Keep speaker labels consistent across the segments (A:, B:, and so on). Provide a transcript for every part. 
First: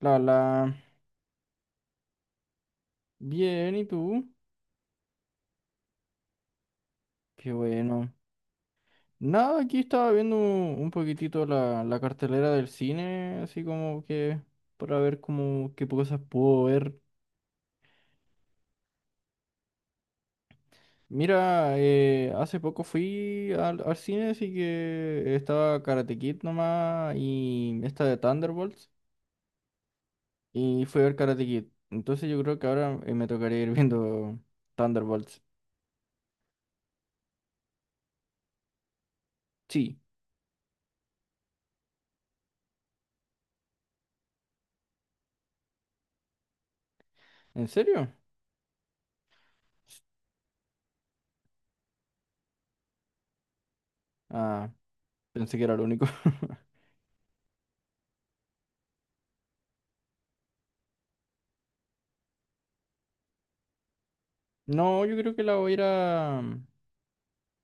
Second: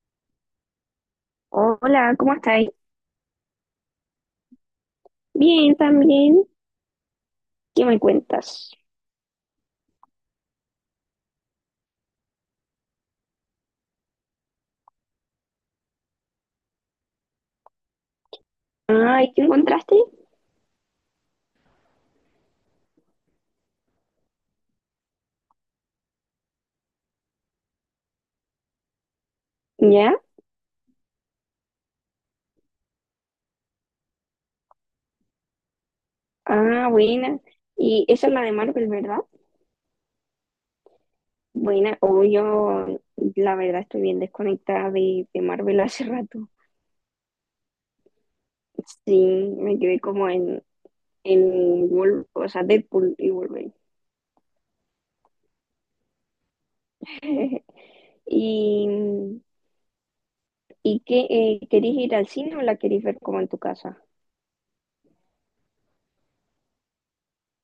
A: La, la,
B: Hola, ¿cómo estáis?
A: bien, ¿y tú?
B: Bien, también.
A: Qué
B: ¿Qué me
A: bueno.
B: cuentas?
A: Nada, aquí estaba viendo un poquitito la cartelera del cine, así como que para ver como qué cosas puedo ver.
B: Ay, ¿qué encontraste?
A: Mira, hace poco fui al cine, así que estaba Karate Kid nomás y esta de Thunderbolts,
B: ¿Ya?
A: y fui a ver Karate Kid. Entonces yo creo que ahora me tocaría ir viendo Thunderbolts.
B: Ah, buena. Y esa es la de Marvel, ¿verdad?
A: Sí,
B: Buena. O yo, la verdad, estoy bien desconectada de Marvel hace rato.
A: ¿en serio?
B: Sí, me quedé como en o sea, Deadpool y Wolverine.
A: Ah, pensé que era lo único.
B: ¿Y, y qué? ¿Querés ir al cine o la querés ver como en tu casa?
A: No, yo creo que la voy a ir a...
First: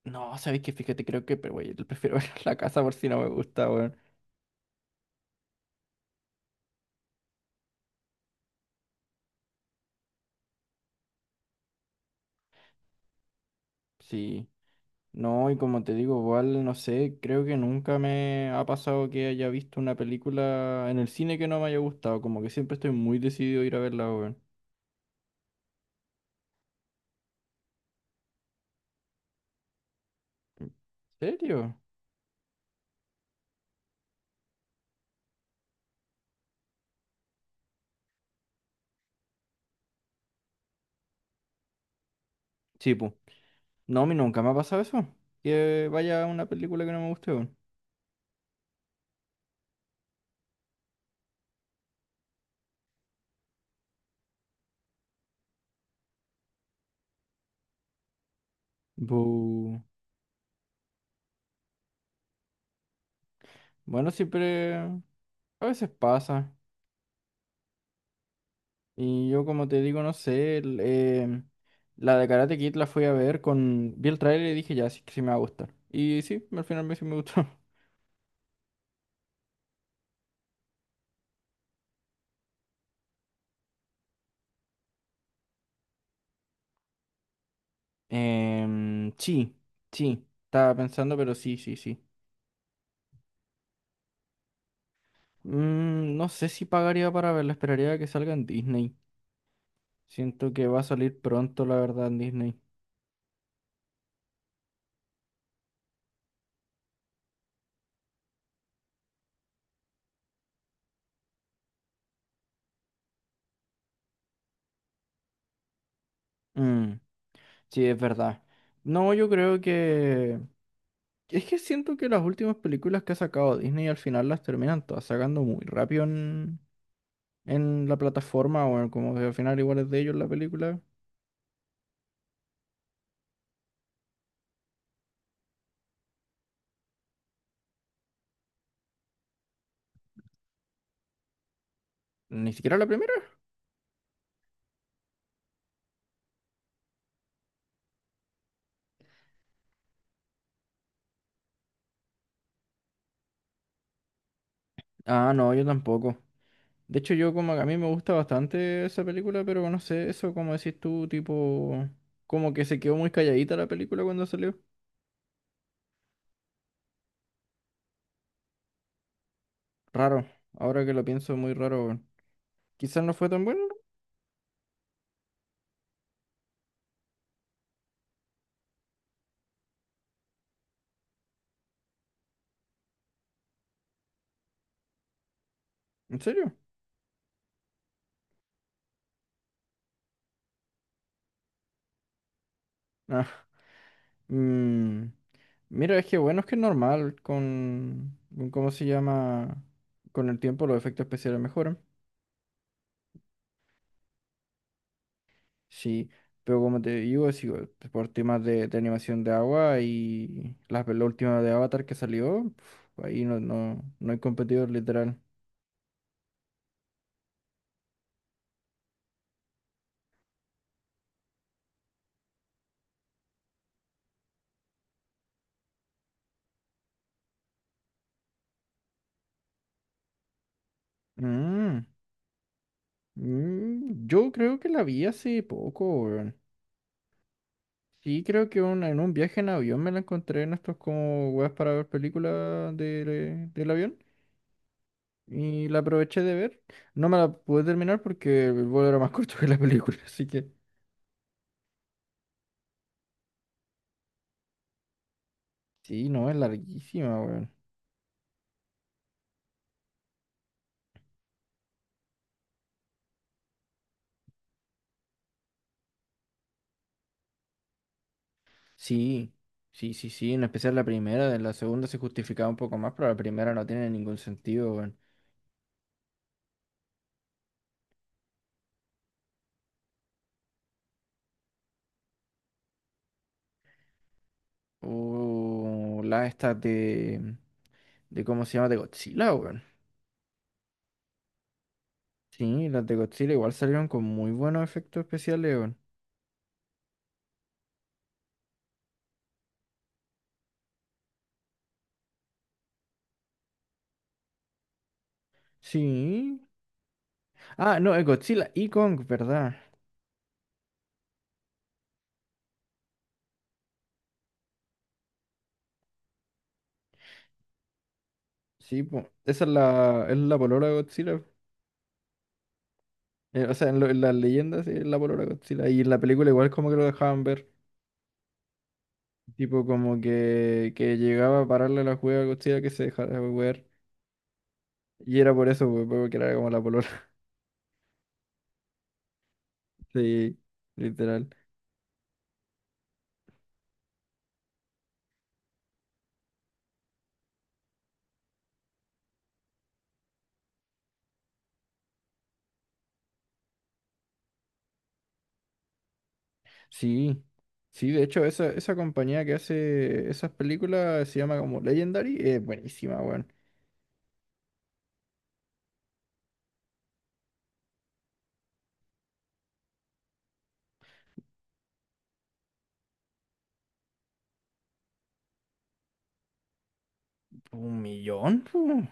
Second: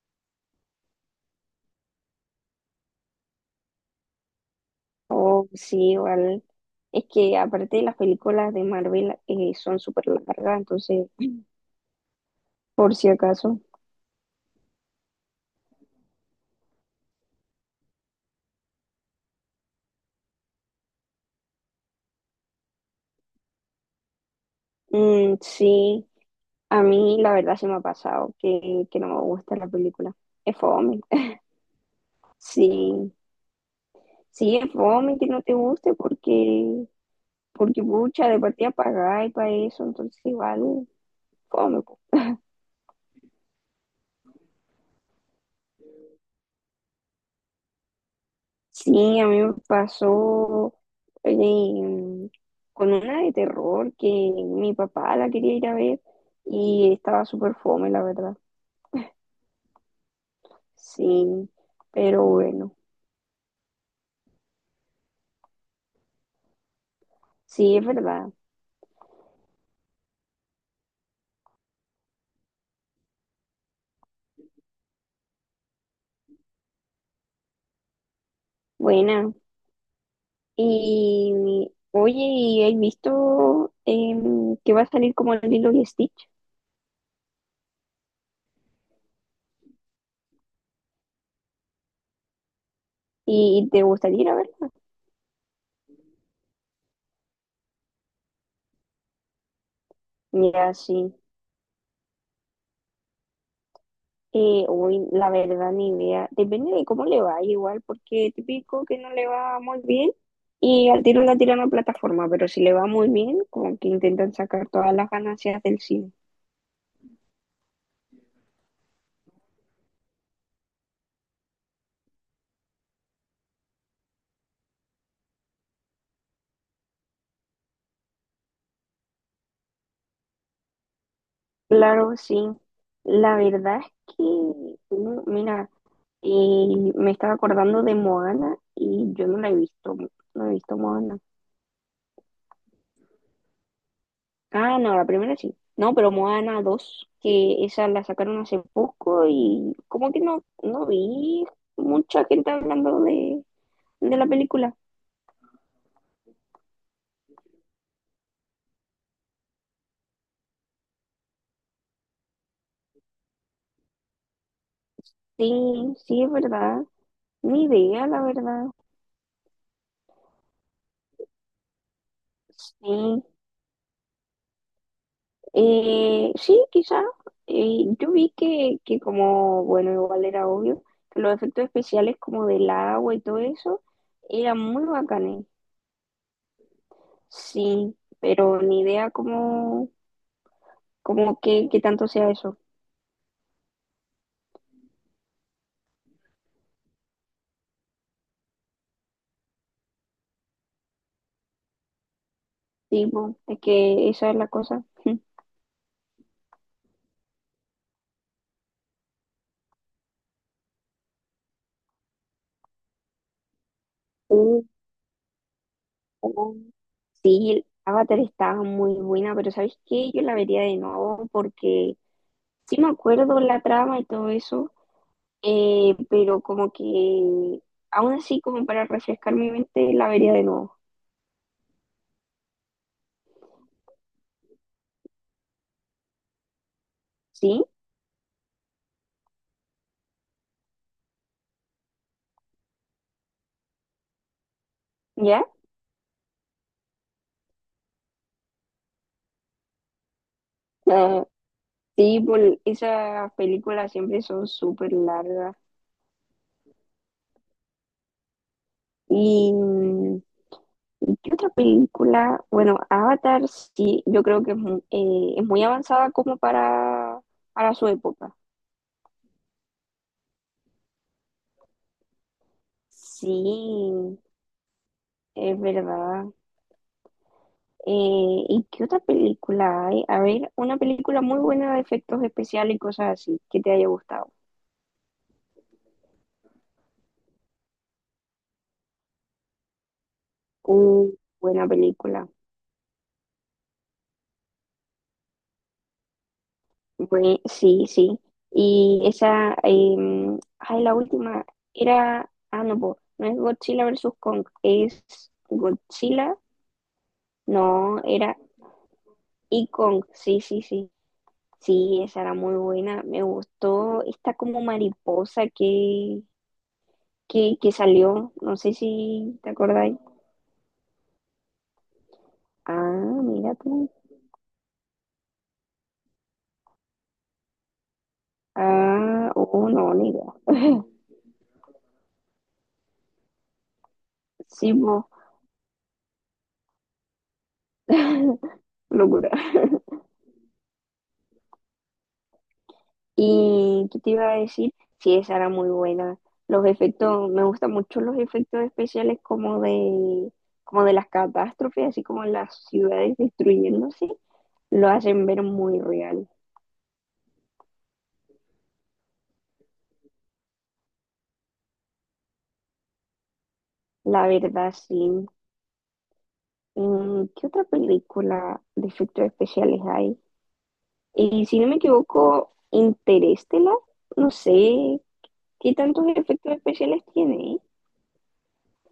A: No, sabéis que fíjate, creo que, pero güey, prefiero ver la casa por si no me gusta, weón.
B: Oh, sí, igual. Es que aparte las películas de Marvel son súper largas, entonces, por si acaso.
A: Sí. No, y como te digo, igual, no sé, creo que nunca me ha pasado que haya visto una película en el cine que no me haya gustado, como que siempre estoy muy decidido a ir a verla, weón.
B: Mm, sí, a mí la verdad se me ha pasado que no me gusta la película. Es
A: ¿En
B: fome.
A: serio?
B: Sí, sí, es fome que no te guste porque, porque pucha, de partida pagáis para eso, entonces igual, fome po.
A: Sí, pues. No, a mí nunca me ha pasado eso, que vaya a una película que no me guste, weón.
B: Sí, a mí me pasó eh, con una de terror que mi papá la quería ir a ver y estaba súper fome, la verdad.
A: Bu.
B: Sí, pero bueno,
A: Bueno, siempre... A veces pasa.
B: sí, es verdad.
A: Y yo, como te digo, no sé, el, la de Karate Kid la fui a ver con... Vi el trailer y dije, ya, sí, que sí me va a gustar. Y sí, al final me, sí me gustó.
B: Buena. Y oye, ¿y has visto que va a salir como el Lilo y Stitch?
A: Sí, sí, estaba pensando, pero sí, sí, sí.
B: ¿Y te gustaría ir a verla?
A: Mm, no sé si pagaría para verla, esperaría a que salga en Disney. Siento que
B: Mira,
A: va a
B: sí.
A: salir pronto, la verdad, en Disney.
B: Uy, la verdad, ni idea. Depende de cómo le va, igual, porque típico que no le va muy bien y al tiro la tiran a plataforma, pero si le va muy bien, como que intentan sacar todas las ganancias del cine.
A: Mm, sí, es verdad. No, yo creo que... Es que siento que las últimas películas que ha sacado Disney al final las terminan todas sacando muy rápido en la plataforma, o en como que al final igual es de ellos la película.
B: Claro, sí. La verdad es que, no, mira, me estaba acordando de Moana y yo no la he visto, no he visto Moana.
A: Ni siquiera la primera.
B: Ah, no, la primera sí. No, pero Moana 2, que esa la sacaron hace poco y como que no, no vi mucha gente hablando de la película.
A: Ah, no, yo tampoco. De hecho, yo como que a mí me gusta bastante esa película, pero no sé, eso como decís tú, tipo, como que se quedó muy calladita la película cuando salió.
B: Sí, sí, es verdad. Ni idea, la verdad.
A: Raro, ahora que lo pienso, muy raro, weón. Quizás no
B: Sí,
A: fue tan bueno,
B: sí, quizá. Yo vi que como, bueno, igual era obvio, que los efectos especiales como del agua y todo eso eran muy bacanes.
A: ¿en serio?
B: Sí, pero ni idea como, como que tanto sea eso.
A: Ah, mm, mira, es que bueno, es que es normal ¿cómo se llama? Con el tiempo los efectos especiales mejoran.
B: Sí, po, es que esa es la cosa. Sí,
A: Sí, pero como te digo, es igual, pues, por temas de animación de agua y la última de Avatar que salió, pf, ahí no, no, no hay competidor literal.
B: oh, sí, Avatar estaba muy buena, pero ¿sabes qué? Yo la vería de nuevo porque sí me acuerdo la trama y todo eso, pero como que aún así como para refrescar mi mente la vería de nuevo.
A: Mm, mm, yo creo que la vi hace poco, weón.
B: ¿Sí?
A: Sí, creo que en un viaje en avión me la encontré en estos como weas para ver películas del avión
B: ¿Ya?
A: y la aproveché de ver. No me la pude terminar porque el vuelo era más corto que la película, así que
B: Ah, sí, por esas películas siempre son súper largas
A: sí, no, es larguísima, weón.
B: y mm, ¿qué otra película? Bueno, Avatar sí, yo creo que es, es muy avanzada como para su época.
A: Sí, sí, en especial la primera, la segunda se justificaba un poco más, pero la
B: Sí,
A: primera no tiene ningún sentido, weón.
B: es verdad. ¿Y qué otra película hay? A ver, una película muy buena de efectos especiales y cosas así, que te haya gustado.
A: O las estas ¿cómo se llama? De Godzilla, weón.
B: Uh, buena película.
A: Sí, las de Godzilla igual salieron con muy buenos efectos especiales, weón.
B: Sí, sí. Y esa, em, ay, la última era, ah, no, po, no es Godzilla versus Kong, es Godzilla,
A: Sí. Ah, no,
B: no,
A: es
B: era.
A: Godzilla y Kong, ¿verdad?
B: Y con, sí, sí, sí, sí, esa era muy buena. Me gustó esta como mariposa que salió. No sé
A: Sí, po.
B: si
A: Esa es
B: te acordáis.
A: es la polola de Godzilla.
B: Ah,
A: O
B: mira
A: sea,
B: tú.
A: en las leyendas sí, es la polola de Godzilla. Y en la película igual como que lo dejaban ver.
B: Ah,
A: Tipo
B: oh, no,
A: como
B: ni idea.
A: que llegaba a pararle la juega a Godzilla que se dejara ver.
B: Sí, mo.
A: Y era por eso, pues, porque era como la polola.
B: Locura.
A: Sí, literal.
B: ¿Y qué te iba a decir? Sí, esa era muy buena. Los efectos, me gustan mucho los efectos especiales como de las catástrofes, así como las ciudades destruyéndose, lo hacen ver muy real.
A: Sí, sí, de hecho, esa compañía que hace esas películas se llama como Legendary. Es buenísima, weón.
B: La verdad, sí. Mm, ¿qué otra película de efectos especiales hay? Y si no me equivoco, Interestelar, no sé qué tantos efectos especiales tiene, ¿eh?
A: Un millón, pu.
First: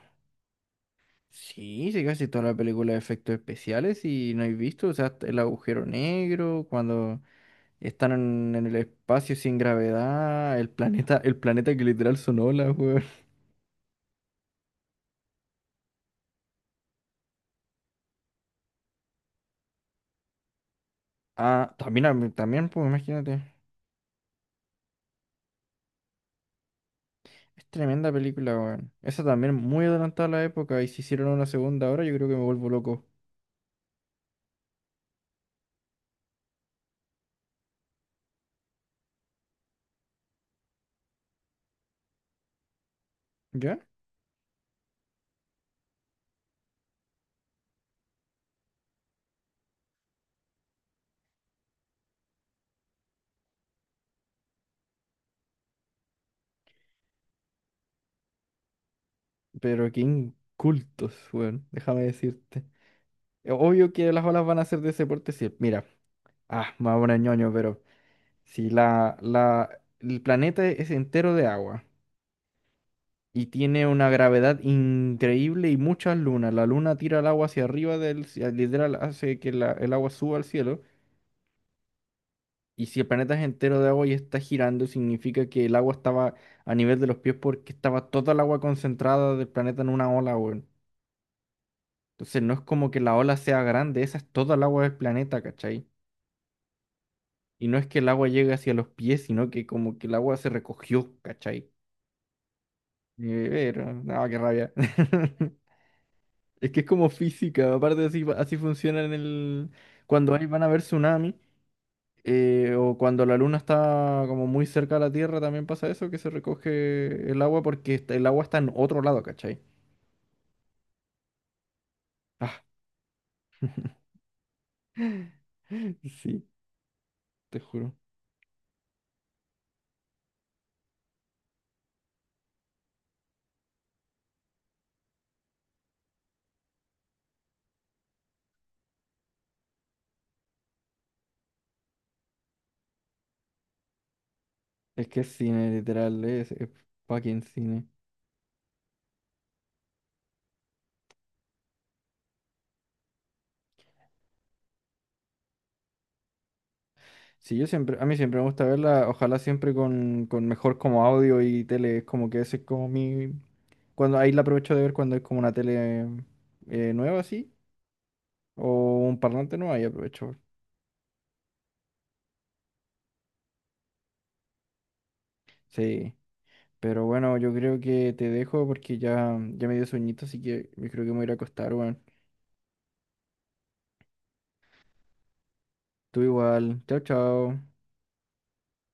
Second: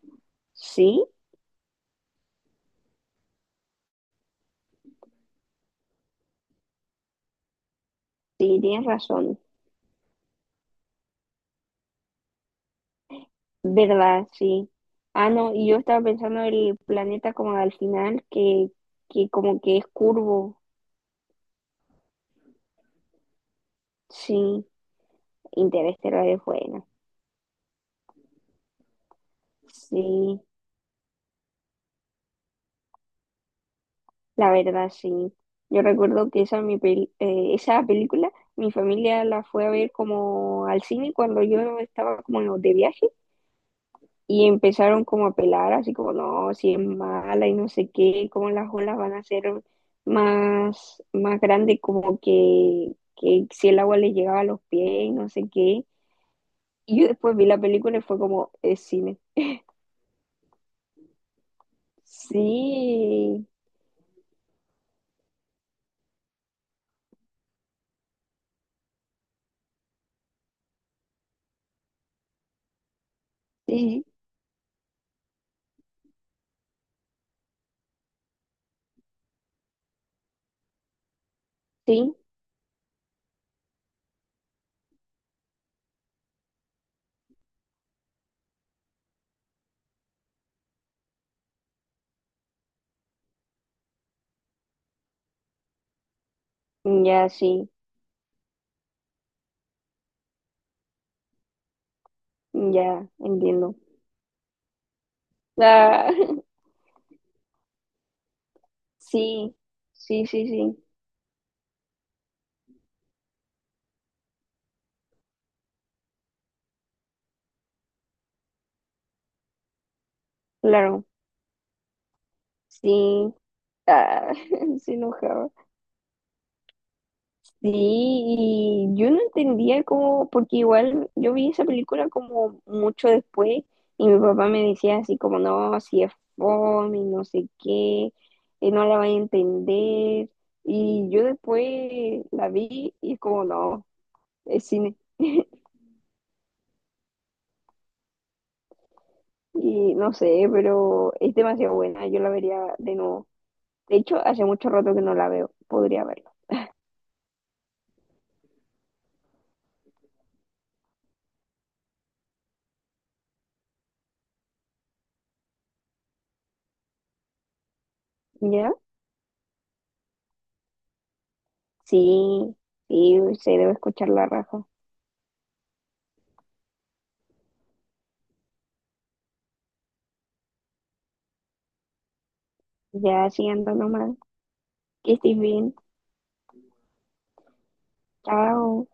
B: Sí,
A: Sí, sí, casi toda la película de efectos especiales y no he visto, o sea, hasta el agujero negro, cuando están
B: sí,
A: en el
B: tienes
A: espacio
B: razón.
A: sin gravedad, el planeta que literal son olas, weón.
B: ¿Verdad? Sí. Ah, no, y yo estaba pensando en el planeta como al final, que como que es curvo.
A: Ah, también, también, pues, imagínate.
B: Sí, Interestelar es buena.
A: Es tremenda película, weón. Esa también muy adelantada a
B: Sí.
A: la época y si hicieron una segunda ahora, yo creo que me vuelvo loco.
B: La verdad, sí. Yo recuerdo que esa, esa película, mi familia la fue a ver como al cine cuando yo estaba como de viaje
A: ¿Ya?
B: y empezaron como a pelar, así como, no, si es mala y no sé qué, como las olas van a ser más, más grandes, como que si el agua le llegaba a los pies y no sé qué. Y yo después vi la película y fue como, es cine.
A: Pero qué incultos, weón. Déjame decirte.
B: Sí,
A: Obvio que las olas van a ser de ese porte. Si, mira, ah, me voy a poner ñoño, pero si el planeta es entero de agua y tiene
B: sí,
A: una gravedad increíble y muchas lunas, la luna tira el agua hacia arriba literal hace que el agua suba al cielo.
B: sí,
A: Y si el planeta es entero de agua y está girando, significa que el agua estaba a nivel de los pies porque estaba toda el agua concentrada del planeta en una ola, weón. Entonces no es como que la ola sea grande, esa es toda el agua del planeta, ¿cachai?
B: ya,
A: Y
B: sí,
A: no es que el agua llegue hacia los pies, sino que como que el agua se recogió, ¿cachai?
B: ya, entiendo.
A: Pero, no, qué rabia.
B: Ah,
A: Es que es como física, aparte así, así funciona en
B: sí,
A: el...
B: sí,
A: Cuando ahí
B: sí,
A: van a ver
B: sí,
A: tsunami. O cuando la luna está como muy cerca de la Tierra también pasa eso, que se recoge el agua porque el agua está en otro lado, ¿cachai?
B: claro,
A: Ah,
B: sí, ah, se enojaba.
A: sí, te
B: Sí,
A: juro.
B: y yo no entendía cómo, porque igual yo vi esa película como mucho después y mi papá me decía así como, no, si es fome, y no sé qué, no la vas a entender. Y yo después la vi y es como, no, es cine.
A: Es que es cine, literal, es fucking cine.
B: Y no sé, pero es demasiado buena, yo la vería de nuevo. De hecho, hace mucho rato que no la veo, podría verla.
A: Sí, yo siempre, a mí siempre me gusta verla, ojalá siempre con mejor como audio y tele, es como que ese es como mi... Cuando ahí la aprovecho de ver cuando es como una tele nueva así,
B: ¿Ya?
A: o un parlante nuevo, ahí aprovecho.
B: Sí, sí, se debe escuchar la raja.
A: Sí. Pero bueno, yo creo que te dejo porque ya me dio sueñito, así que yo creo que me voy a ir a acostar, weón.
B: Ya, sí, ando nomás. Que estés bien.
A: Tú igual. Chao, chao.
B: Chao.